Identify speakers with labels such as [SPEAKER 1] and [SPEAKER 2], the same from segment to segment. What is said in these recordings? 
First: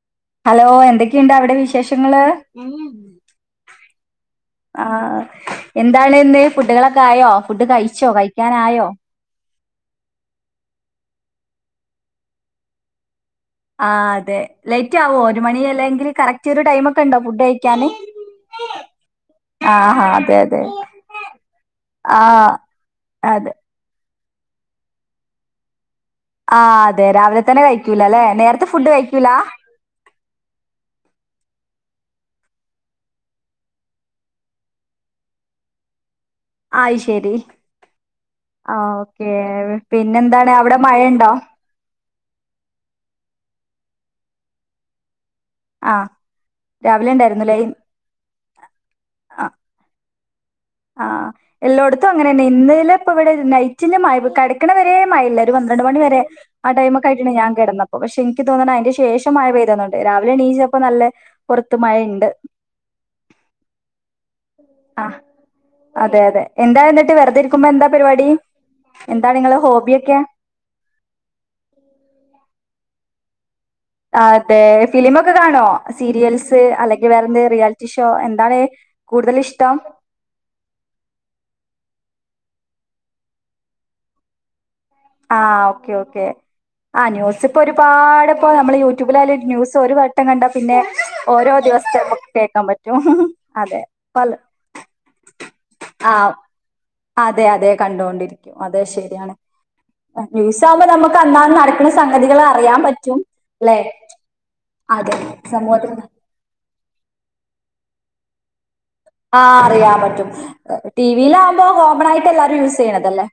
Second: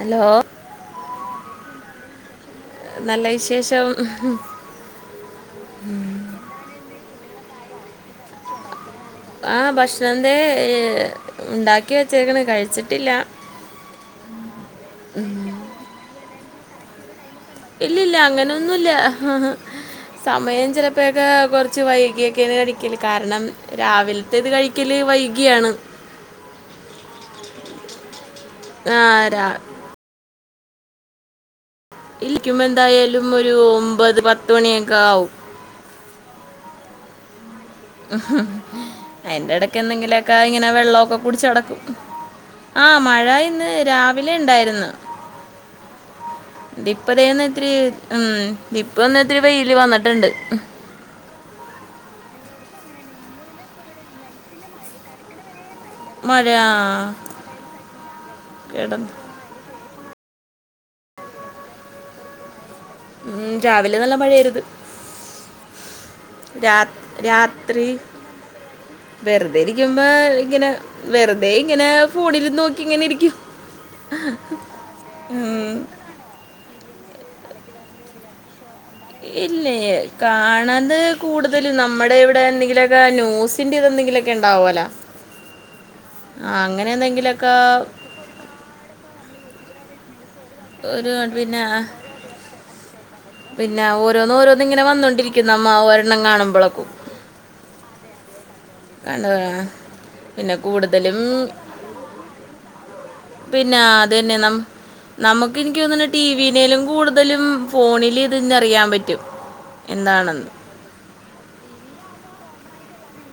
[SPEAKER 1] Hello
[SPEAKER 2] hello എന്തൊക്കെ ഇണ്ട് അവിടെ വിശേഷം ഇങ്ങള്
[SPEAKER 1] നല്ല വിശേഷം ഹ് ഹ്
[SPEAKER 2] ആ എന്താണ് ഇന്ന് ഫുഡുകളൊക്കെ ആയൊ ഫുഡ് കഴിച്ചോ കഴിക്കാനായോ
[SPEAKER 1] ആ ഭക്ഷണത്തെ ഉണ്ടാക്കി വെച്ചേക്കണേ കഴിച്ചിട്ടില്ല
[SPEAKER 2] ആ അതെ ലേറ്റ് ആവോ ഒരു മണി അല്ലെങ്കിൽ കറക്റ്റ് കറക്റ്റ് ഒരു ടൈം ഒക്കെ ണ്ടോ
[SPEAKER 1] ഇല്ലില്ലാ അങ്ങനെയൊന്നുല്ല
[SPEAKER 2] ആ ഹാ അതെ അതെ
[SPEAKER 1] സമയം ചെലപ്പയൊക്കെ കുറച്
[SPEAKER 2] ആ
[SPEAKER 1] വൈകിയൊക്കെന്ന് കഴിക്കല് കാരണം
[SPEAKER 2] അതെ
[SPEAKER 1] രാവിൽത്തെത് കഴിക്കല് വൈകി കിയാണ്
[SPEAKER 2] ആ അതെ രാവിലെ തന്നെ കൈക്കൂലാലേ നേര ത് ഫുഡ്
[SPEAKER 1] ആ
[SPEAKER 2] കഴിക്കൂല
[SPEAKER 1] രാ എണീക്കുമ്പോൾ എന്തായാലും ഒരു ഒമ്പത് പത്തുമണി ഒക്കെയാവും
[SPEAKER 2] അഹ് ശരി ആ ഓക്കെ
[SPEAKER 1] അതിനിടയ്ക്ക് എന്തെങ്കിലൊക്കെ
[SPEAKER 2] പിന്നെന്താണ് അവിടെ
[SPEAKER 1] വെള്ളോക്കെ
[SPEAKER 2] മഴയുണ്ടോ
[SPEAKER 1] കുടിച്ചു നടക്കും ആ മഴ ഇന്ന് രാവിലെ ണ്ടായിരുന്നു
[SPEAKER 2] ആ രാവിലെ ഉണ്ടായിരുന്നു
[SPEAKER 1] ദിപ്പരെന്ന്
[SPEAKER 2] അല്ലേ
[SPEAKER 1] ഇത്തിരി ഉം ഇപ്പം ന്നിത്തിരി വെയില് വന്നിട്ടുണ്ട് ഉം,
[SPEAKER 2] ആ എല്ലോടത്തും അങ്ങനെ തന്നെ ഇന്നലെ ഇപ്പോ ഇവടെരു നൈറ്റിന് മഴ യ്തു കടക്ണ വരെമഴഇല്ല ഒരു പ ണ്ട്രണ്ട് മണി വരെ ആ ടൈം ഒക്കെ ആയിക്കുണു ഞാൻ കിടന്നപ്പോ പക്ഷേ എനിക്ക് തോന്നുന്നു അതിന്റെ
[SPEAKER 1] കിടന്നു
[SPEAKER 2] ശേഷം മഴ പെയ്തതാ രാവിലെ എണീറ്റപ്പോൾ നല്ല പുറത്ത് മഴയുണ്ട്
[SPEAKER 1] ഉം രാവിലെ നല്ല മഴയായിരുന്നു
[SPEAKER 2] ആഹ് അതെ അതെ എന്താ
[SPEAKER 1] രാത്
[SPEAKER 2] എന്നിട്ട് വെറുതെ ഇരിക്കുമ്പോ
[SPEAKER 1] രാത്രി
[SPEAKER 2] എന്താ പരിപാടി എന്താണ് നിങ്ങളെ
[SPEAKER 1] വെറുതെയിരിക്കുമ്പോ
[SPEAKER 2] ഹോബിയൊക്കെ
[SPEAKER 1] ഇങ്ങനെ വെറുതെ ഇങ്ങനെ ഫോണിലും നോക്കി ക്കി ഇങ്ങനെ യിരിക്കും
[SPEAKER 2] അതെ സിലിമ ഒക്കെ കാണോ സീരിയൽസ് വേറെ എന്തെങ്കിലും റിയാലിറ്റി ഷോ എന്താണ് കൂടുതൽ ഇഷ്ടം
[SPEAKER 1] ഇല്ലേ കാണത് കൂടുതൽ നമ്മൾ ടെ ഇവിടെ എന്തെങ്കിലൊക്കെ ന്യൂസിന്റെ ഇത് എന്തെങ്കിലും ഒക്കെ ഉണ്ടാവല്ലോ
[SPEAKER 2] ആ ഓക്കേ ഓക്കേ ആ ന്യൂസ്
[SPEAKER 1] എന്തെങ്കിലുമൊക്കെ
[SPEAKER 2] പ്പ ഒരുപാട് പ്പ മ്മളെ യൂട്യൂബിൽ ആയാലും ന്യൂസ് ഒരു വട് ട്ടം കണ്ടാൽ പിന്നെ
[SPEAKER 1] ഒരു
[SPEAKER 2] ഓരോ
[SPEAKER 1] പിന്നെ
[SPEAKER 2] ദിവസത്തെ മ്മക്ക് കേൾക്കാൻ പറ്റും അതെ
[SPEAKER 1] പിന്നെ ഓരോന്ന് ഓരോന്ന് ഇങ്ങനെ വന്നോണ്ടിരിക്കും നമ്മ
[SPEAKER 2] ആ
[SPEAKER 1] ഒരെണ്ണം കാണുമ്പോഴേക്കും
[SPEAKER 2] അതെ അതെ കണ്ടോണ്ടിരിക്കും അതെ ശരിയാണ്
[SPEAKER 1] കണ്ടതാ പിന്നെ
[SPEAKER 2] ന്യൂസ് ആകുമ്പോ
[SPEAKER 1] കൂടുതലും
[SPEAKER 2] നമുക്ക് അന്നാന്ന് നടക്കുന്ന സംഗതികൾ അറിയാൻ പറ്റും
[SPEAKER 1] പിന്നെ
[SPEAKER 2] ല്ലെ
[SPEAKER 1] അതന്നെ നമ്
[SPEAKER 2] അതെ
[SPEAKER 1] നമുക്ക് എനിക്ക്
[SPEAKER 2] സമൂഹത്തിൽ
[SPEAKER 1] തോന്നുന്നു ടി വി യിലേലും കൂടുതലും ഫോണി ലിത് ന്നറിയാംപ
[SPEAKER 2] ആ അറിയാൻ പറ്റും ടിവിയിൽ ആവുമ്പോ കോമൺ ആയിട്ട് എല്ലാരും യൂസ്- ചെയ്യണതല്ലേ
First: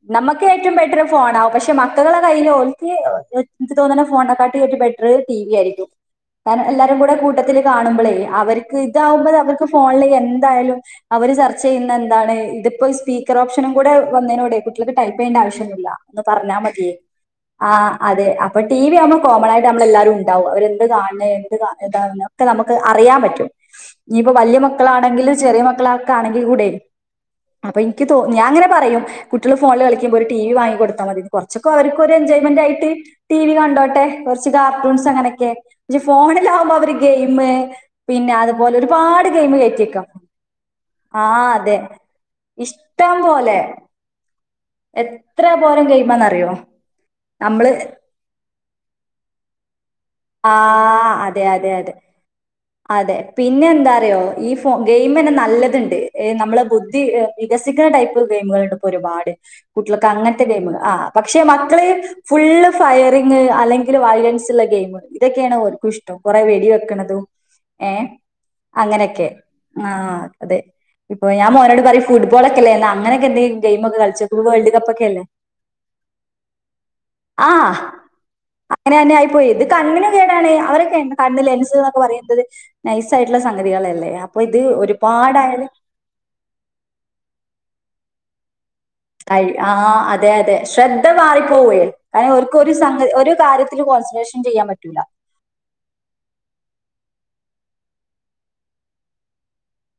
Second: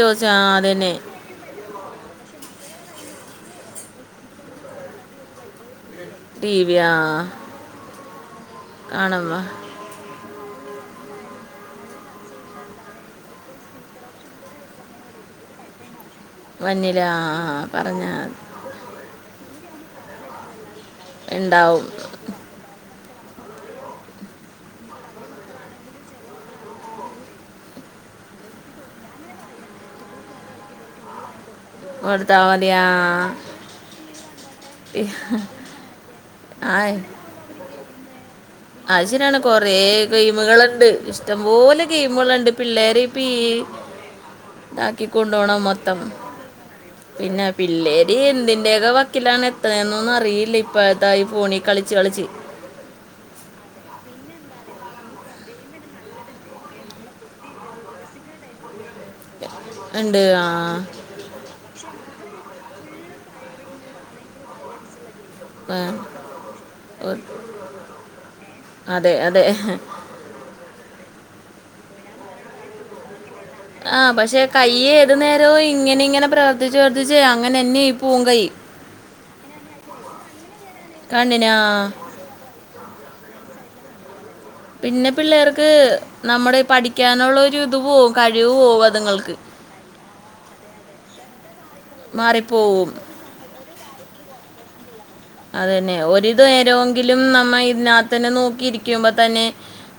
[SPEAKER 1] ചോദിച്ച ആ
[SPEAKER 2] നമ്മക്ക് ഏറ്റവും
[SPEAKER 1] അതന്നെ
[SPEAKER 2] ബെറ്റർ ഫോണാ പക്ഷേ മക്കകളെ കൈയില് ഓ [unintelligible] എനിക്ക് തോന്നണ് ഫോണിനേക്കാട്ടിയും ഏറ്റവും ബെറ്ററ് ടിവി ആയിരിക്കും
[SPEAKER 1] ടി
[SPEAKER 2] കാരണം
[SPEAKER 1] വി ആ
[SPEAKER 2] എല്ലാരും കൂടെ കൂട്ടത്തില് കാണുമ്പളെ അവർക്ക് ഇതാവുമ്പോ
[SPEAKER 1] കാണുമ്പോ
[SPEAKER 2] അവർക്ക് ഫോണില് കേ എന്തായാലും അവര് ചർച്ച ചെയ്യുന്ന എന്താണ് ഇതിപ്പോ സ്പീക്കർ ഓപ്ഷൻ കൂടെ വന്നയിനോടെ കുട്ടികൾക്ക് ടൈപ്പ് ചെയ്യണ്ട ആവശ്യവോന്നുവില്ല പറഞ്ഞാമതി
[SPEAKER 1] വന്നില്ല
[SPEAKER 2] ആ
[SPEAKER 1] പറഞ്ഞ
[SPEAKER 2] അതേ അപ്പം ടിവി ആവുമ്പോ കോമൺ ആയിട്ട് നമ്മൾ എല്ലാരും ഉണ്ടാവും അവരെ എന്ത് കാണുന്നേ എന്ത് കാ
[SPEAKER 1] ഉണ്ടാവും
[SPEAKER 2] ഇതാന്നൊകെ നമുക്ക് അറിയാൻ പറ്റും ഇനിപ്പോ വല്യമക്ക മക്കളാണെങ്കിലും ചെറിയമക്കൾ ക്കാണെങ്കിൽ കൂടയും അപ്പം എനിക്ക് തോ ഞാൻ ഇങ്ങനെ പറയും കുട്ടികള് ഫോണിൽ കളിക്കുമ്പോ ഒരു ടിവി വാങ്ങി കൊടുത്താമതി കുറച്ചൊക്കെ അവർക്കു ഒരു
[SPEAKER 1] കൊടുത്താ
[SPEAKER 2] എൻജോയ്മെൻ്റ്
[SPEAKER 1] മതിയാ
[SPEAKER 2] ആയിട്ട് ടിവി കണ്ടോട്ടെ കുറച്ച് കാർട്ടൂൺസ് അങ്ങനെയൊക്കെ [unintelligible] ഫോണിൽ ആവുമ്പോ
[SPEAKER 1] ആ
[SPEAKER 2] അവരു ഗെയിമ് പിന്നെ അത് പോലെ ഒരുപാട് ഗെയിം കേ
[SPEAKER 1] റേ ഗെയിമുകളുണ്ട് ഇഷ്ടംപോലെ ഗെയിമുകളുണ്ട് പിള്ളേരെ
[SPEAKER 2] ഇഷ്ടം
[SPEAKER 1] ഇപ്പം
[SPEAKER 2] പോലെ
[SPEAKER 1] ഈ
[SPEAKER 2] എത്ര
[SPEAKER 1] ആക്കികൊണ്ടുപോണം
[SPEAKER 2] പോരം
[SPEAKER 1] മൊത്തം
[SPEAKER 2] ഗെയിമാന്നറിയോ
[SPEAKER 1] പിന്നെ
[SPEAKER 2] നമ്മള്
[SPEAKER 1] പിള്ളേര് എന്തിൻ്റെയൊക്കെ വക്കിലാണ് എത്തണേ [unintelligible] ഒന്നു അറിയില്ല
[SPEAKER 2] ആ
[SPEAKER 1] ഇപ്പഴത്തെ ഈ ഫോണിൽ കളിച്ച് കളിച്ച്
[SPEAKER 2] പിന്നെന്താ അറിയോ ഈ ഫോൺ ഗെയിം ന്നെ നല്ലത്ണ്ട് നമ്മടെ ബുദ്ധി വികസിക്കുന്ന ടൈപ്പ് ഗെയിമുകള് ഒരുപാട് കുട്ടികൾക്ക് അങ്ങൻത്തെ ഗെയ്മ് ആ പക്ഷെ മക്കള് ഫുള്ളും ഫയറിംഗ് അല്ലെങ്കില് വയലൻസ്ളള ഗെയ്മ് ഇതൊക്കെണ്
[SPEAKER 1] ആ,
[SPEAKER 2] ഓർക്കും ഇഷ്ട്ടം കുറെ വെടി
[SPEAKER 1] ഓ,
[SPEAKER 2] വെക്ക്ണതും ഏ
[SPEAKER 1] അതെ
[SPEAKER 2] അങ്ങനെക്കെ
[SPEAKER 1] അതെ
[SPEAKER 2] ആ അതേ ഞാൻ മോനോട് പറയും ഫുട്ബോളോക്കെ ഇല്ലേ അങ്ങനെയൊക്കെ എന്തെങ്കി
[SPEAKER 1] ആ പക്ഷെ കൈ ഏതുനേരവും ഇങ്ങനെ ഇങ്ങനെ പ്രവർത്തിച്ച് പ്രവർത്തിച്ചേ അങ്ങനെന്നെ
[SPEAKER 2] ആഹ്
[SPEAKER 1] ആയിപ്പോവും കൈ
[SPEAKER 2] അങ്ങനെ തന്നെ ആയിപ്പോയി ഇത് കണ്ണിന് കേടാണ് അവരൊക്കെ എൻ്റെ കണ്ണ് ലെൻസ് നോക്കെ [unintelligible] നൈസ് ആയിട്ട്ള്ള സംഗതികളല്ലെ
[SPEAKER 1] പിന്നെ പിള്ളേർക്ക് നമ്മടെ പഠിക്കാനുള്ളൊരു ഇത് പോവും കഴിവ് പോവും അ
[SPEAKER 2] കഴി ആ അതെ അതെ ശ്രദ്ധ മാറി പോവേ ഓൽക്ക് ഒരു
[SPEAKER 1] മാറിപ്പോവും
[SPEAKER 2] സംഗത് ഒരു കാര്യ ക്ക് കോൺസ്ട്രേഷൻ ചെയ്യാൻ പറ്റൂല
[SPEAKER 1] അത് തന്നെ ഒരിത് നേരോങ്കിലും നമ്മള് ഇതിനകത്ത് തന്നെ നോക്കിയിരിക്കുമ്പ തന്നെ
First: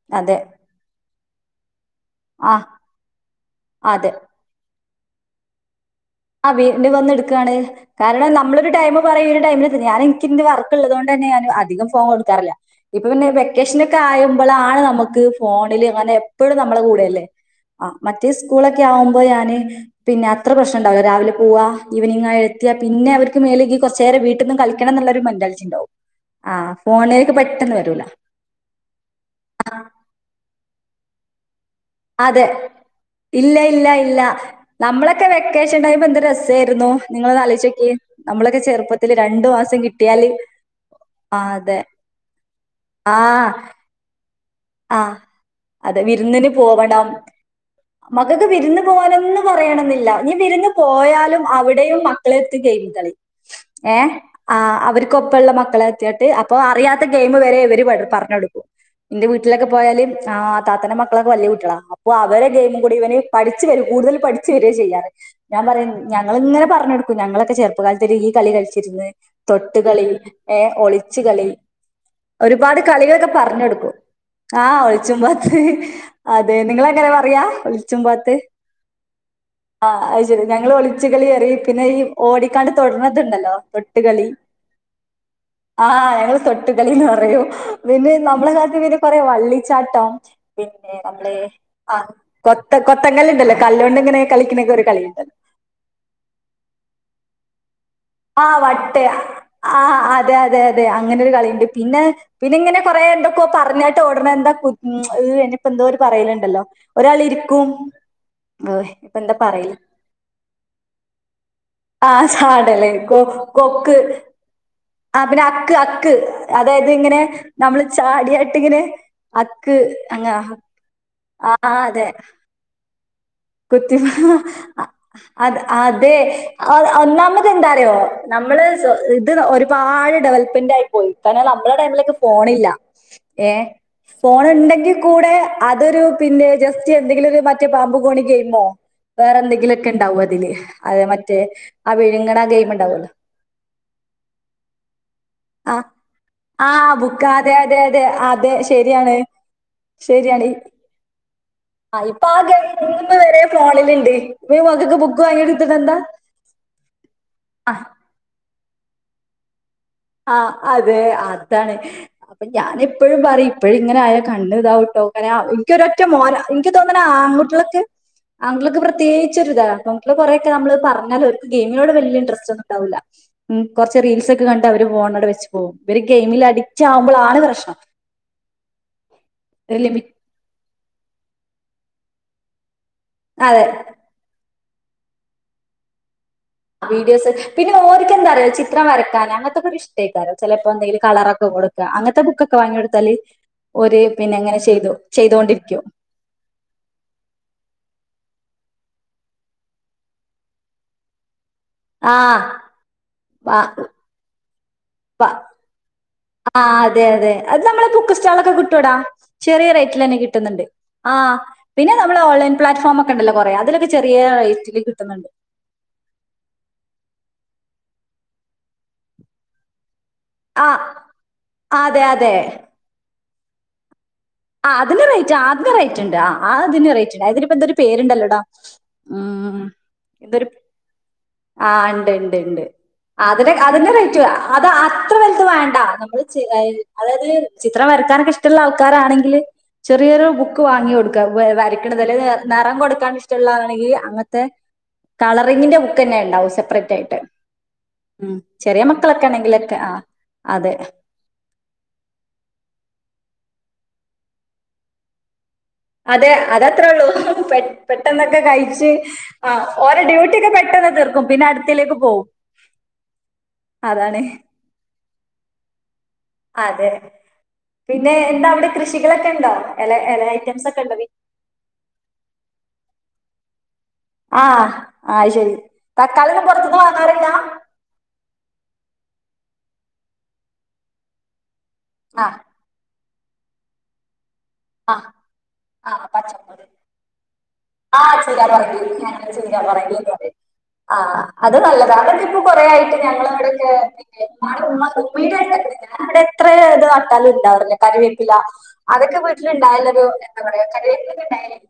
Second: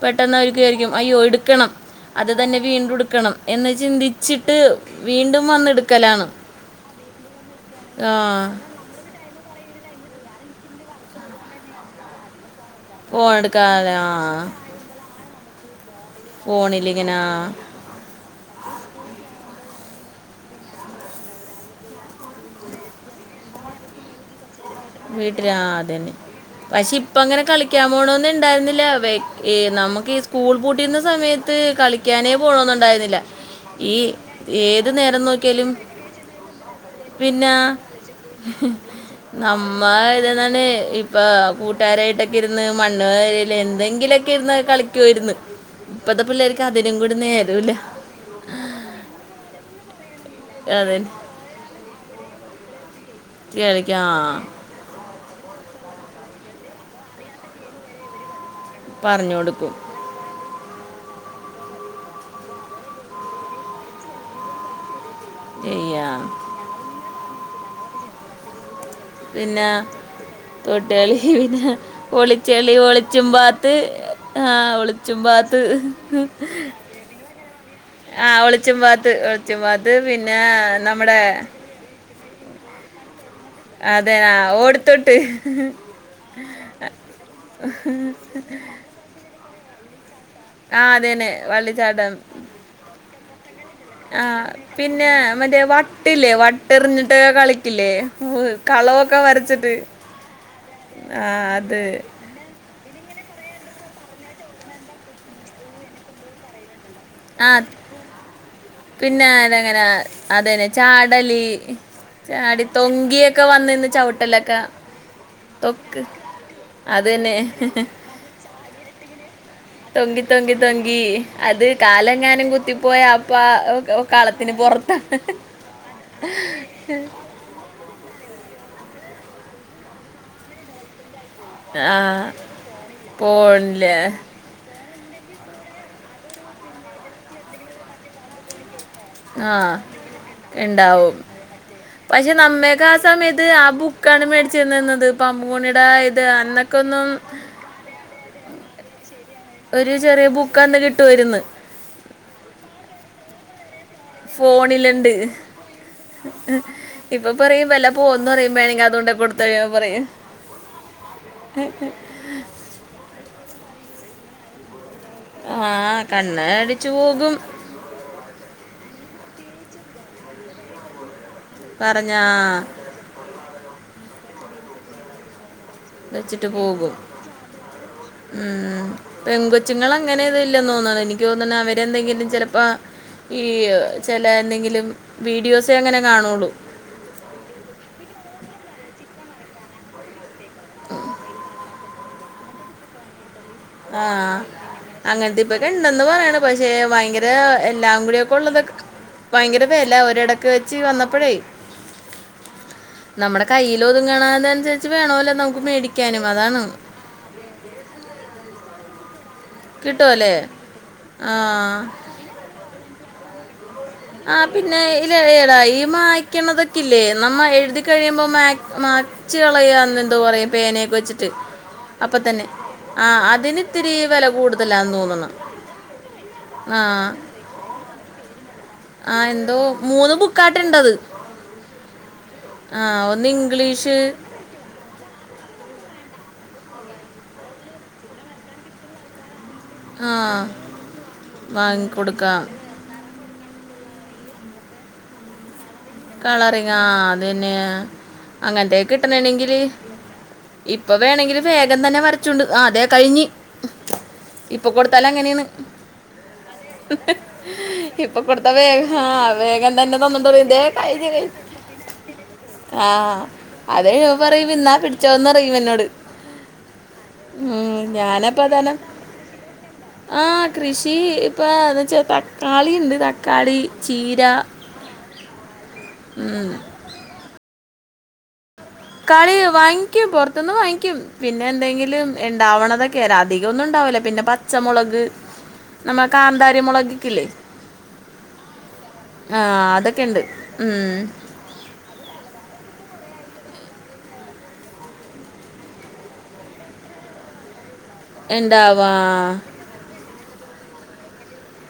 [SPEAKER 1] പെട്ടന്ന്
[SPEAKER 2] അതെ
[SPEAKER 1] അവരൊക്കെ വിചാരിക്കും അയ്യോ എടുക്കണം അത്
[SPEAKER 2] ആ
[SPEAKER 1] തന്നെ വീണ്ടും ഇട്ക്കണം എന്ന്
[SPEAKER 2] അതെ
[SPEAKER 1] ചിന്തിച്ചിട്ട് വീണ്ടും വന്ന് എടുക്ക
[SPEAKER 2] ആ വീട്ടീന്ന് വന്ന് എടുക്കയാണ്
[SPEAKER 1] ആ
[SPEAKER 2] കാരണം നമ്മോളൊരുടൈം പറയും ഈ ടൈമിൽ ക്കി ഇന്ന് വർക്ക്‌ ഉള്ളത് കൊണ്ടു തന്നെ ഞാൻ അധികം ഫോം കൊടുക്കാറില്ല ഇപ്പോപ്പിന്നെ
[SPEAKER 1] ഫോൺ എടുക്കാതെ
[SPEAKER 2] വെക്കേഷനൊക്കെ
[SPEAKER 1] ആ
[SPEAKER 2] ആയിമ്പളാണ് നമുക്ക് ഫോണില് മാനെപ്പോഴും നമ്മുടെ
[SPEAKER 1] ഫോണിലിങ്ങനെ
[SPEAKER 2] കൂടെയല്ലേ
[SPEAKER 1] ആ,
[SPEAKER 2] ആ മറ്റേ സ്കൂളൊക്കെ ആവുമ്പോ ഞാന് പിന്നെ അത്ര പ്രശ്ന ണ്ടാവില്ല രാവിലെ പോകുക. ഈവെനിംഗ് ആയ എത്തിയാ പിന്നെ അവര്ക്ക് മേലേക്ക് കുറച്ചു നേരം വീട്ടിന്നും കളിക്ക
[SPEAKER 1] വീട്ടിൽ ആ അത് തന്നെ പക്ഷെ ഇപ്പൊ
[SPEAKER 2] ഫോണിലേക്ക്
[SPEAKER 1] അങ്ങനെ
[SPEAKER 2] പെട്ടെന്ന്
[SPEAKER 1] കളിക്കാൻ
[SPEAKER 2] വരൂല
[SPEAKER 1] പോണംന്ന് ഉണ്ടായിരുന്നില്ല വ്യഗ് ഏ നമുക്ക് ഈ സ്കൂൾ കുട്ടി യിക്കുന്ന സമയ
[SPEAKER 2] അതെ ഇല്ല ഇല്ല
[SPEAKER 1] ഈ
[SPEAKER 2] ഇല്ല
[SPEAKER 1] ഏത് നേരം
[SPEAKER 2] നമ്മളൊക്കെ വെ
[SPEAKER 1] നോക്കിയാലും
[SPEAKER 2] ക്‌ക്കേഷൻ ടൈം എന്ത് രസായിരുന്നു നിങ്ങളൊന്ന്
[SPEAKER 1] പിന്നെ
[SPEAKER 2] ആലോചിച്ചു നോക്കിക്കേ നമ്മളൊക്കെ ചെറുപ്പത്തിൽ രണ്ടു മാസം കിട്ടിയാല്
[SPEAKER 1] നമ്മായിരുന്നലെ ഇപ്പൊ
[SPEAKER 2] ആഹ് അതെ
[SPEAKER 1] കൂട്ടു കാരായിട്ടൊക്കെ ഇരുന്നു മണ്ണ് വാരി എന്തെങ്കിലും ഒക്കെ
[SPEAKER 2] ആ അതെ വിരുന്നിനു
[SPEAKER 1] പിള്ളേർക്ക് അതിനും
[SPEAKER 2] പോവണം
[SPEAKER 1] കൂടി നേരമില്ല
[SPEAKER 2] മക്കൾക്ക് വിരുന്ന് പോകാനൊന്നും പറയണമെന്നില്ല ഈ വിരുന്നു
[SPEAKER 1] അതെ
[SPEAKER 2] പോയാലും അവിടെയും മക്കളെ [inaudible] ഏ
[SPEAKER 1] കളിക്കാ
[SPEAKER 2] ആ അവര് ഇപ്പം ഇപ്പൊ ഉള്ള മക്കളെ വച്ചോണ്ട് അപ്പൊ അറിയാത്ത ടൈം വരെ ഇവര് പറഞ്ഞു കൊടുക്കും
[SPEAKER 1] പറഞ്ഞു കൊടുക്കും
[SPEAKER 2] വീട്ടിലൊക്കെ പോയാല് ആ താത്താന്റെ മക്കളൊക്കെ വലിയ കുട്ടികള അപ്പൊ അവരെ ഗെയ്മും കൂടി ഇവര് പഠിച്ചു വരും കൂടുതൽ പഠിച്ചു വരികയാ ചെയ്യുന്നത് ഞാൻ പറയും
[SPEAKER 1] ചെയ്യാ
[SPEAKER 2] ഞങ്ങളിങ്ങനെ പറഞ്ഞു കൊടുക്കും ഞങ്ങളൊക്കെ ചെറുപ്പ പ്പകാലത്തിലീ കളി ച്ചിരുന്ന്
[SPEAKER 1] പിന്നെ
[SPEAKER 2] തൊട്ടുകളി ഏ
[SPEAKER 1] തൊട്ടുകളി
[SPEAKER 2] ഒളിച്ചു കളി
[SPEAKER 1] പിന്നെ ഒളിച്ചളി
[SPEAKER 2] ഒരുപാട്
[SPEAKER 1] ഒളിച്ചും
[SPEAKER 2] കളിയോക്കെ പറഞ്ഞു
[SPEAKER 1] പാത്ത്
[SPEAKER 2] കൊടുക്കും ആ ഒളിച്ചും പാത്ത് അതെ നിങ്ങൾ അങ്ങനെ പറയാ ഒളിച്ചും
[SPEAKER 1] ആ
[SPEAKER 2] പാത്ത്
[SPEAKER 1] ഒളിച്ചും പാത്ത് ഒളിച്ചും
[SPEAKER 2] ആ
[SPEAKER 1] പാത്ത്
[SPEAKER 2] അത്
[SPEAKER 1] പിന്നെ
[SPEAKER 2] ശെരി ഞങ്ങൾ ഒളിച്ചു
[SPEAKER 1] നമ്മുടെ
[SPEAKER 2] കളി പറയും പിന്നെ ഈ ഓടിക്ക തുണ്ടല്ലോ
[SPEAKER 1] അതെ
[SPEAKER 2] വെട്ടുകളി
[SPEAKER 1] ആ ഓടിത്തൊട്ട്
[SPEAKER 2] ആ ഞങ്ങൾ തൊട്ടുകളീന്ന് പറയും നമ്മുടെ നാട്ടീൽ പിന്നെ പിന്നെ വള്ളി ചാട്ടം
[SPEAKER 1] ആ അത് തന്നെ വള്ളിച്ചാട്ടം
[SPEAKER 2] കൊത്ത കൊത്തങ്കല്ല്ണ്ടല്ലോ കല്ലോണ്ട് ഇങ്ങനെ
[SPEAKER 1] ആ
[SPEAKER 2] കളിക്കണൊക്കെ ഒരു
[SPEAKER 1] പിന്നെ
[SPEAKER 2] കളിയുണ്ടല്ലോ
[SPEAKER 1] മറ്റേ വട്ട് ഇല്ലേ വട്ടെറിഞ്ഞിട്ട് കളി
[SPEAKER 2] ആ വട്ട് ആ അതെ അതെ അതെ അങ്ങനെ
[SPEAKER 1] ആ
[SPEAKER 2] ഒരു കളിയുണ്ട്
[SPEAKER 1] അത്
[SPEAKER 2] പിന്നെ ഇതിങ്ങനെ കുറെ എന്തൊക്കെയോപറഞ്ഞട്ടു ഓടുന്ന എന്താ ഉം എന്തോ ഒരു പറയലുണ്ടല്ലോ
[SPEAKER 1] ആ
[SPEAKER 2] ഒരാളിരിക്കും ഓഹ് ഇപ്പൊ
[SPEAKER 1] പിന്നെ
[SPEAKER 2] എന്താ പറയല്
[SPEAKER 1] അനങ്ങനെ അതെന്നെ ചാടലി ചാടി തൊങ്കി
[SPEAKER 2] ക്കൊക് കൊക്ക് ആ പിന്നെ അക്ക്
[SPEAKER 1] തൊക്ക്
[SPEAKER 2] അക്ക് അതായത്
[SPEAKER 1] അത്
[SPEAKER 2] ഇങ്ങനെ
[SPEAKER 1] തന്നെ
[SPEAKER 2] നമ്മള് ചാടിയാട്ട് ഇങ്ങനെ അക്ക്
[SPEAKER 1] തൊങ്കി തൊങ്കി
[SPEAKER 2] അങ്ങ
[SPEAKER 1] തൊങ്കി അത്
[SPEAKER 2] ആ അതെ
[SPEAKER 1] കാലെങ്ങാനും കുത്തിപ്പോയ
[SPEAKER 2] കുത്തി
[SPEAKER 1] അപ്പൊ കളത്തിന് പുറത്ത
[SPEAKER 2] അ- അത് അതെയോ നമ്മള് സോ ഇത് ഓര്പാട് ഡെവലപ് മെന്റ് ആയിപോയി കാരണം നമ്മളെ
[SPEAKER 1] ആ
[SPEAKER 2] ടൈമിലോക്കേ പോണില്ല എ
[SPEAKER 1] പോണില്ലേ
[SPEAKER 2] ഫോണുണ്ടെങ്കിൽ കൂടെ അതൊരു പിന്നെ ജസ്റ്റ്‌ എന്തെങ്കിലും ഒരു മറ്റേ ബാമ്പു ഗോണിക് ഗയിമോ വേറെ
[SPEAKER 1] ആ
[SPEAKER 2] എന്തെങ്കിലുമൊക്കെ ഉണ്ടാവും അതിൽ മറ്റേ ആ വിഴുങ്ങണ ഗയിം
[SPEAKER 1] നമ്മളൊക്കെ ആസമയത്ത് ആ ബുക്കാണ് മേടിച്ച് തരുന്നത് പപ്പേ
[SPEAKER 2] ആ ആ ബുക്ക് അതെ അതെ അതെ ശരിയാണ്
[SPEAKER 1] ഒരു ചെറിയ
[SPEAKER 2] ശരിയാണ്
[SPEAKER 1] ബുക്ക് അന്ന് കിട്ടുമായിരുന്നു
[SPEAKER 2] ഇപ്പൊ [unintelligible] മൂന്ന് വരെ [inaudible] ഈ മക്കൾക്ക്
[SPEAKER 1] ഫോണിലുണ്ട്
[SPEAKER 2] ബുക്ക് വാങ്ങിയെടുത്തിട്ട് എന്താ
[SPEAKER 1] ഇപ്പ പറയും വെല പോവുമെന് പറയും [inaudible]
[SPEAKER 2] ആ അതെ അതാണ് ഞാനെപ്പഴും പറയും എപ്പഴും ഇങ്ങനായ കണ്ണ്താവും കേട്ടോ
[SPEAKER 1] ആ
[SPEAKER 2] എനിക്ക് ഒരൊറ്റ മോനാ എനിക്ക്
[SPEAKER 1] കണ്ണടിച്ചു
[SPEAKER 2] തോന്നുന്നു
[SPEAKER 1] പോകും
[SPEAKER 2] ആൺകുട്ടികളൊക്കെ ആണുങ്ങ- തേകിച്ചൊരു ഇതാ നമ്മള് കൊറെയൊക്കെ നമ്മള് പറഞ്ഞാൽ ഒരു ഇത് ഗയിമിനോട് വലിയ
[SPEAKER 1] പറഞ്ഞാ
[SPEAKER 2] ഇന്ററസ്റ്റ്ഒന്നും ഉണ്ടാവില്ല ന മ് കുറച്ച് റീൽസ്ഒക്കെ കൺ - അവര് ഫോണ് അവിടെവച്ച്
[SPEAKER 1] വെച്ചിട്ട് പോകും
[SPEAKER 2] പ്രശ്നം
[SPEAKER 1] ഉം
[SPEAKER 2] ഒരു
[SPEAKER 1] പെങ്കൊച്ചുങ്ങൾ
[SPEAKER 2] ലിമി
[SPEAKER 1] അങ്ങനെ ഇല്ലന്ന് തോന്നണ് എനിക്ക് തോന്നണ് അവര് എന്തെങ്കിലും ചെലപ്പാ ഈ
[SPEAKER 2] അതെ
[SPEAKER 1] ചെല എന്തെങ്കിലും വീഡിയോസെ അങ്ങനെ കാണുവോള്ളൂ
[SPEAKER 2] വീഡിയോസ് പിന്നെ ഓരിക്ക് എന്താറിയോ ചിത്രം വരക്കാന് അങ്ങനത്തെ ഒക്കെ ഇഷ്ടാ [unintelligible] ചെലപ്പോ എന്തേലും കളറൊക്കെ കൊടുക്കാ അങ്ങൻ ബുക്കക്കെ വാങ്ങി കൊടുത്താല് ഓര്
[SPEAKER 1] ആ
[SPEAKER 2] പിന്നെ അങ്ങനെ ചെയ്തു
[SPEAKER 1] അങ്ങനത്തെ ഇപ്പോ
[SPEAKER 2] ചെയ്തോണ്ടിരിക്കും
[SPEAKER 1] രണ്ടെണ്ണം പറയണ് പക്ഷെ ഭയങ്കര എല്ലാം കൂടെയെക്കെ ഒള്ളതൊക്ക് ഭയങ്കര വെല ഒരെടക്കു വെച്ച് വന്നപ്പഴേ
[SPEAKER 2] ആഹ്
[SPEAKER 1] നമ്മടെ കയ്യിലൊതുങ്ങണ നേനനുസരിച്ച്
[SPEAKER 2] [unintelligible] ആ അതെ അതെ അത് നമ്മളെ ബുക്ക്സ്റ്റാളിലൊക്കെ കിട്ട് കിട്ടുവെടാ. ചെറിയ റേറ്റിലെന്നെ
[SPEAKER 1] കിട്ടുമല്ലേ
[SPEAKER 2] കിട്ട്ന്ന്ണ്ട് ആ പിന്നെ നമ്മളെ ഓൺലൈൻ പ്ലാറ്റ്ഫോമാ ക്കണ്ടല്ലോ കൊറെ അതിലെക്കെ ചെ
[SPEAKER 1] ആ പിന്നെ ഈല് എടാ ഈ മായ്ക്കണതൊക്കെ ഇല്ലേ നമ്മ എഴുതി കഴിയുമ്പ മാക്ക് മാച്ച് കളയാന് ത്തു പറയും
[SPEAKER 2] ആഹ്
[SPEAKER 1] പേനെയൊക്കെ വെച്ചിറ്റ്
[SPEAKER 2] അതെ അതെ
[SPEAKER 1] അപ്പത്തന്നെ ആ അത് ഇതിന് ത്തിരി വെല
[SPEAKER 2] അതിന് റേറ്റ് അതിനു റേറ്റ്ണ്ട് ആ അതിന്റ്റേറ്റ് അയിന് പ്ന്തര് പേര് ണ്ടല്ലടാ
[SPEAKER 1] ആ എന്തോ മൂന്നു ബുക്കാറ്റെ ണ്ടത്
[SPEAKER 2] ആണ്ട് ണ്ട്
[SPEAKER 1] ഒന്ന്
[SPEAKER 2] ണ്ട്അതിന്റെ അതിന്റെ
[SPEAKER 1] ഇംഗ്ലീഷ്
[SPEAKER 2] റേറ്റ് അത് ആ ഇത്ര വലുത് വേണ്ട നമ്മള് ചെ അതായത് ചിത്രം വരക്കാൻ ഇഷ്ടള്ള ആൾക്കാരൊക്കെ ആണെങ്കിൽ
[SPEAKER 1] ആ
[SPEAKER 2] ചെറിയൊരു ബുക്ക് വാങ്ങി കൊട്ക വരയ്ക്കണത് അല്ലെങ്കിൽ
[SPEAKER 1] വാങ്ങിക്കൊടുക്കാം
[SPEAKER 2] നിറം കൊടുക്കാനിഷ് ള്ളാണെങ്കിൽ അങ്ങനത്തെ കളറിങ്ങിന്റെ ബുക്ക് തന്നെ ഉണ്ടാവും
[SPEAKER 1] കളറിംഗ് ആ
[SPEAKER 2] സെപ്പറേറ്റ് ആയിട്ട് ഉം
[SPEAKER 1] അങ്ങനത്തെ
[SPEAKER 2] ചെറിയ
[SPEAKER 1] കിട്ടണ്
[SPEAKER 2] മക്കളൊക്കെ
[SPEAKER 1] ണെങ്കില്
[SPEAKER 2] ആണെങ്കിലൊക്കെ ആ അതെ
[SPEAKER 1] ഇപ്പം വേണങ്കിലും വേഗ ന്നെ വർച്ചോണ്ട് തെ കഴിഞ്ഞ് ഇപ്പോ കൊടുത്താലങ്ങനെയാണ്
[SPEAKER 2] അതെ അത് അത്രയേ ഉള്ളൂ
[SPEAKER 1] ഇപ്പൊ
[SPEAKER 2] പെട്ടെന്നൊക്കെ
[SPEAKER 1] കൊടുത്ത
[SPEAKER 2] കഴിച്ച്
[SPEAKER 1] വേഗം
[SPEAKER 2] ആ ഓരേ ഡ്യൂട്ടി ക്കെ പെട്ട
[SPEAKER 1] കഴിഞ്ഞു കഴിഞ്ഞു ആ അതെ ഞാൻ
[SPEAKER 2] അതാണ്
[SPEAKER 1] പറയുബോ നാ പിടിച്ചോ ന്ന് പറയും എന്നോട്
[SPEAKER 2] അതെ
[SPEAKER 1] ഉം
[SPEAKER 2] പിന്നെ
[SPEAKER 1] ഞാൻ അപ്പ
[SPEAKER 2] എന്താ
[SPEAKER 1] അത്
[SPEAKER 2] അവിടെ
[SPEAKER 1] കാരണം
[SPEAKER 2] കൃഷികളൊക്കെ ഉണ്ടോ ഇല ഇല
[SPEAKER 1] ആ
[SPEAKER 2] ഐറ്റംസ് ഒക്കെ
[SPEAKER 1] കൃഷി
[SPEAKER 2] ഉണ്ടോ
[SPEAKER 1] തക്കാളി ണ്ട് തക്കാളി ചീര
[SPEAKER 2] ആ അയ് ശരി
[SPEAKER 1] ഉം.
[SPEAKER 2] തക്കാളിന്നുംപുറത്തിന്ന് വാങ്ങാറില്ല
[SPEAKER 1] ക്കാളിവാങ്ങിക്കും പൊർത്ത്ന്ന് വാങ്ങിക്കും പിന്നെ എങ്കിലും
[SPEAKER 2] ആ
[SPEAKER 1] ഇണ്ടാവ്ണതൊക് കേരം അതികൊന്നുണ്ടാവുല പിന്നെ പത്
[SPEAKER 2] അ ആപച്ചമുളക്
[SPEAKER 1] മുളകില്ലേ
[SPEAKER 2] ആ ചീര പർങ്കി ഞങ്ങള്
[SPEAKER 1] ആ
[SPEAKER 2] ചീരാ പർങ്കി
[SPEAKER 1] അതൊക്കെ ഉണ്ട്
[SPEAKER 2] പറിം
[SPEAKER 1] ഉം.
[SPEAKER 2] അത് നല്ലതാ അതിപ്പോ കുറെയായിട്ട് ഞങ്ങളെ ഇവിടെക്കെ [unintelligible] എത്ര ഇത് നട്ടാലുംഉണ്ടാവില്ല കറിവേപ്പില
[SPEAKER 1] ഉണ്ടാവാ
[SPEAKER 2] അതൊക്കെ വി എത്രണ്ടായാലൊരു [unintelligible]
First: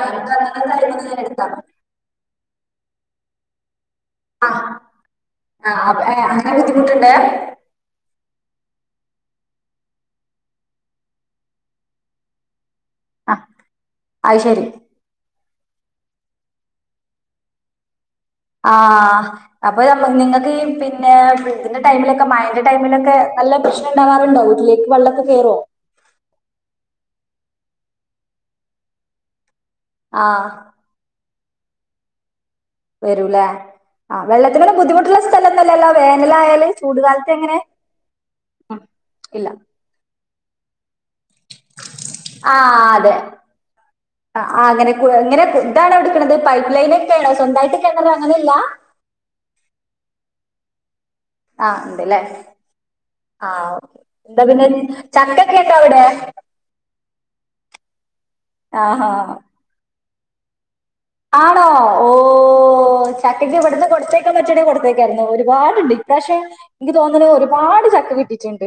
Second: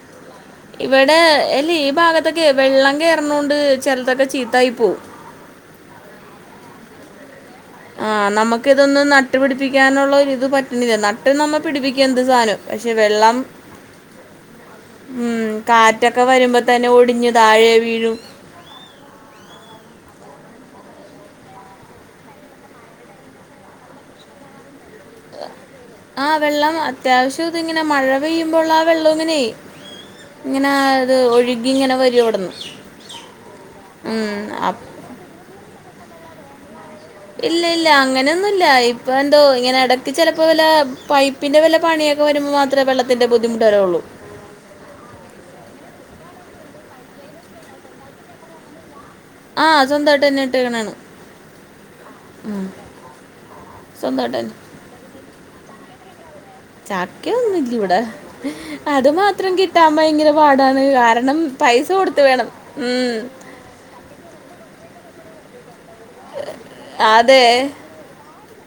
[SPEAKER 2] സുഖാണ് അങ്ങനെ കാര്യങ്ങൾ
[SPEAKER 1] ഇവിടെ
[SPEAKER 2] ഇങ്ങനെ എടുത്താ മതി
[SPEAKER 1] അല്ലി ഈ ഭാഗത്തൊക്കെ വെള്ളം കേർ ണുണ്ട് ചെൽതൊക്കെ
[SPEAKER 2] ആ
[SPEAKER 1] ചീത്തായി പോവും
[SPEAKER 2] ആ അപ്പ ഏ അങ്ങനെ ബുദ്ധിമുട്ടുണ്ടേ
[SPEAKER 1] ആ നമുക്ക് ഇതൊന്ന് നട്ട് പിഠിപ്പിക്കാനുള്ള ഇത് പറ്റുന്നില്ല നട്ട് നമ്മ പിടിപ്പിക്കുന്ന സാനം പക്ഷേ
[SPEAKER 2] ആ
[SPEAKER 1] വെള്ളം
[SPEAKER 2] അത് ശരി
[SPEAKER 1] ഉം കാറ്റൊക്കെ വരുംമ്പതന്നെ ഒടിഞ്ഞ്താഴെ വീഴും
[SPEAKER 2] ആ അപ്പൊ നമ്മ നിങ്ങക് പിന്നെ ബ്രിഡ്ജിന്റെ ടൈമിലൊക്കെ മഴന്റെ ടൈമിലൊക്കെ നല്ല പ്രശ്നം ണ്ടാകാറുണ്ടൊ വീട്ടിലേക്ക് വള്ളക്കെ കേറൊ
[SPEAKER 1] ആ വെള്ളം അത്യാവശ്യ ദ്‌ ങ്ങനെ മഴ പെയ്യുമ്പൊള്ള ആ വെള്ളങ്ങനെ
[SPEAKER 2] ആ
[SPEAKER 1] ങ്ങനേദ് ഒഴിക് ഇങ്ങനെ വെരൊട്ന്ന്
[SPEAKER 2] വരൂല അ വെള്ളത്തിന് ബുദ്ധിമുട്ട്ള്ള സഥലം ന്നൊല്ലല്ലൊ വേനലായാല് ചൂട് കാലത്ത് എങ്ങനെ
[SPEAKER 1] ഇല്ലല്ല അങ്ങനൊന്നുല്ല ഇപ്പെന്തൊ ഇങ്ങനെ എടക്ക് ചെല പൊലാ
[SPEAKER 2] ആ അതെ
[SPEAKER 1] വെള്ളത്തിന്റെ ബുദ്ധിമുട്ട് വരുള്ളൂ
[SPEAKER 2] അ അങ്ങനെ ക് താണിട്ക്ക്ണത് പൈപ് ലൈനൊക്കെണ് സ്വന്തായിട്ട് കെണറ് അങ്ങനെല്ല
[SPEAKER 1] ആ സ്വന്തായിട്ടന്നെ ട്ടെക്ണാണ്.
[SPEAKER 2] ആ ണ്ട് ലെ ആഒകെ
[SPEAKER 1] സ്വന്തമായിട്ട്
[SPEAKER 2] ന്ത
[SPEAKER 1] തന്നെ
[SPEAKER 2] പിന്നെ ഞ്ഞ് ചക്കക്കെണ്ടൊവിടെ
[SPEAKER 1] ചക്കൊന്നും ല്ലിവടെ ഹ് അത് മാത്രം കിട്ടാ ഭയങ്കര പാടാ
[SPEAKER 2] ആണൊ ഓ
[SPEAKER 1] ഉം.
[SPEAKER 2] ചക്കക്കെ വിട്ന്ന് കൊട്ത്തയക്കാൻ പറ്റാണെങ്കിൽ കൊടുത്തയക്കേനി വാണ് ണ്ടി ഇപ്രാശ്യം ൻക് തോന്ന്ണു
[SPEAKER 1] അതെ
[SPEAKER 2] ഒരുപാട് ചക്ക കിട്ടി ച്ചുണ്ട്.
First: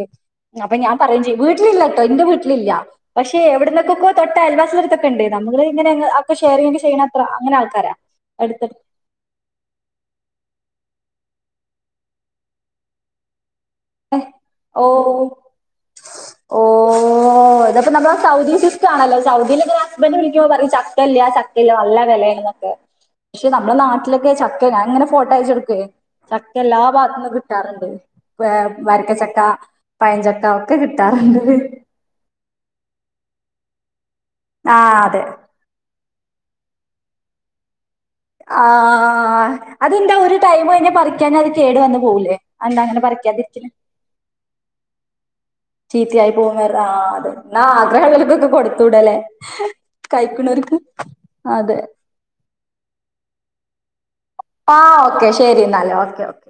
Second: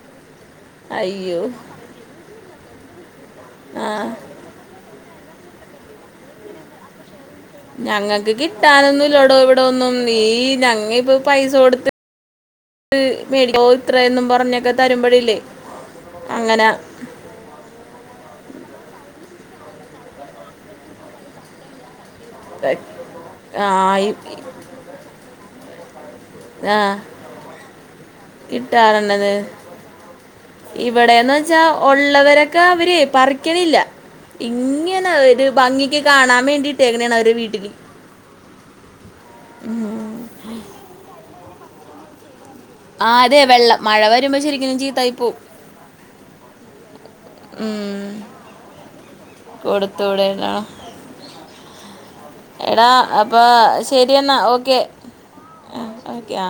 [SPEAKER 2] അപ്പൊ ഞാൻ പറയു ചെയ്യും
[SPEAKER 1] അയ്യോ
[SPEAKER 2] വീട്ടിലില്ല ട്ടൊ ഇന്റെ വീട്ടി ന്നില്ല പക്ഷെ
[SPEAKER 1] ആ
[SPEAKER 2] എവിടെന്നെക്കെക്കോ തൊട്ട അയൽവാസിയളെട്ത്ത ക്കെണ്ട് നമ്മള് ഇങ്ങനെ അഒക്കെ ശെയറൈത് ചെയ്യ്ണ
[SPEAKER 1] ഞങ്ങക്ക് കിട്ടാനൊന്നുല്ലടോ ഇവിടൊന്നും നീ ഞങ്ങ വ് പൈസ കൊട്ത്ത് ഹ് മേടി ഓര്ത്രേന്നും പറഞ്ഞൊക്കെ തരുമ്പയില്ലേ
[SPEAKER 2] ഓ ഓ അതൊക്കെ നമ്മടെ സൗദി സിസ്റ്റം ആണല്ലൊ സൗദിലെ ഹസ്ബന്റ് വിളിക്കുമ്പൊ പറിം ചക്കല്ലാ ചക്കല്ലാ നല്ല ചെലേന്നൊക്കെ ക്ഷേ
[SPEAKER 1] ആ
[SPEAKER 2] നമ്മടെ
[SPEAKER 1] ഇ-
[SPEAKER 2] നാട്ടിലൊക്കെ ചക്ക ഞാങ്ങനെ ഫോട്ടയച്ചൊട് തേ
[SPEAKER 1] ആ
[SPEAKER 2] ചക്കെല്ലാ ഭാഗത്ത്ന്നും കിട്ടാർണ്ട് വേ വരിക്ക
[SPEAKER 1] കിട്ടാറുണ്ടത്
[SPEAKER 2] ചക്ക പഴഞ്ചക്ക ഒക്കെ കി
[SPEAKER 1] വടേന്ന് വെച്ച ഉള്ളവരൊക്കെ അവര് പറിക്കലില്ല
[SPEAKER 2] ആ
[SPEAKER 1] ഇങ്ങനെ
[SPEAKER 2] അതെ
[SPEAKER 1] ഒരു ഭംഗിക്ക് കാണാൻ വേ ണ്ടി ഇട്ടേക്ക്ണേണ് അവരെ വീട്ടിക്ക്
[SPEAKER 2] ആ അതെന്താ ഒരു ടൈമ് കഴിഞ്ഞ പറിക്കാഞ്ഞ അതില് കേടു വന്നു പോവൂല്ലേ അതെന്താ അങ്ങനെ
[SPEAKER 1] ആ അതെ
[SPEAKER 2] പറിക്കാതിരിക്കണെ
[SPEAKER 1] വെള്ളം മഴ വരുമ്പോ ശരിക്കും ചീത്തായി പോവും
[SPEAKER 2] ചീത്തയായി പോവും വേറെ എന്നാ
[SPEAKER 1] ഉം.
[SPEAKER 2] ആഗ്രഹമുള്ളവർക്കൊക്കെ കൊടുത്തൂടേല്ലേ
[SPEAKER 1] കൊടുത്തൂടെ എടാ
[SPEAKER 2] കയിക്കണോർക്ക് അതെ
[SPEAKER 1] എടാ അപ്പോ ശ
[SPEAKER 2] ആ ഓക്കെ ശരിയന്നാല് ഓക്കെ ഓക്കെ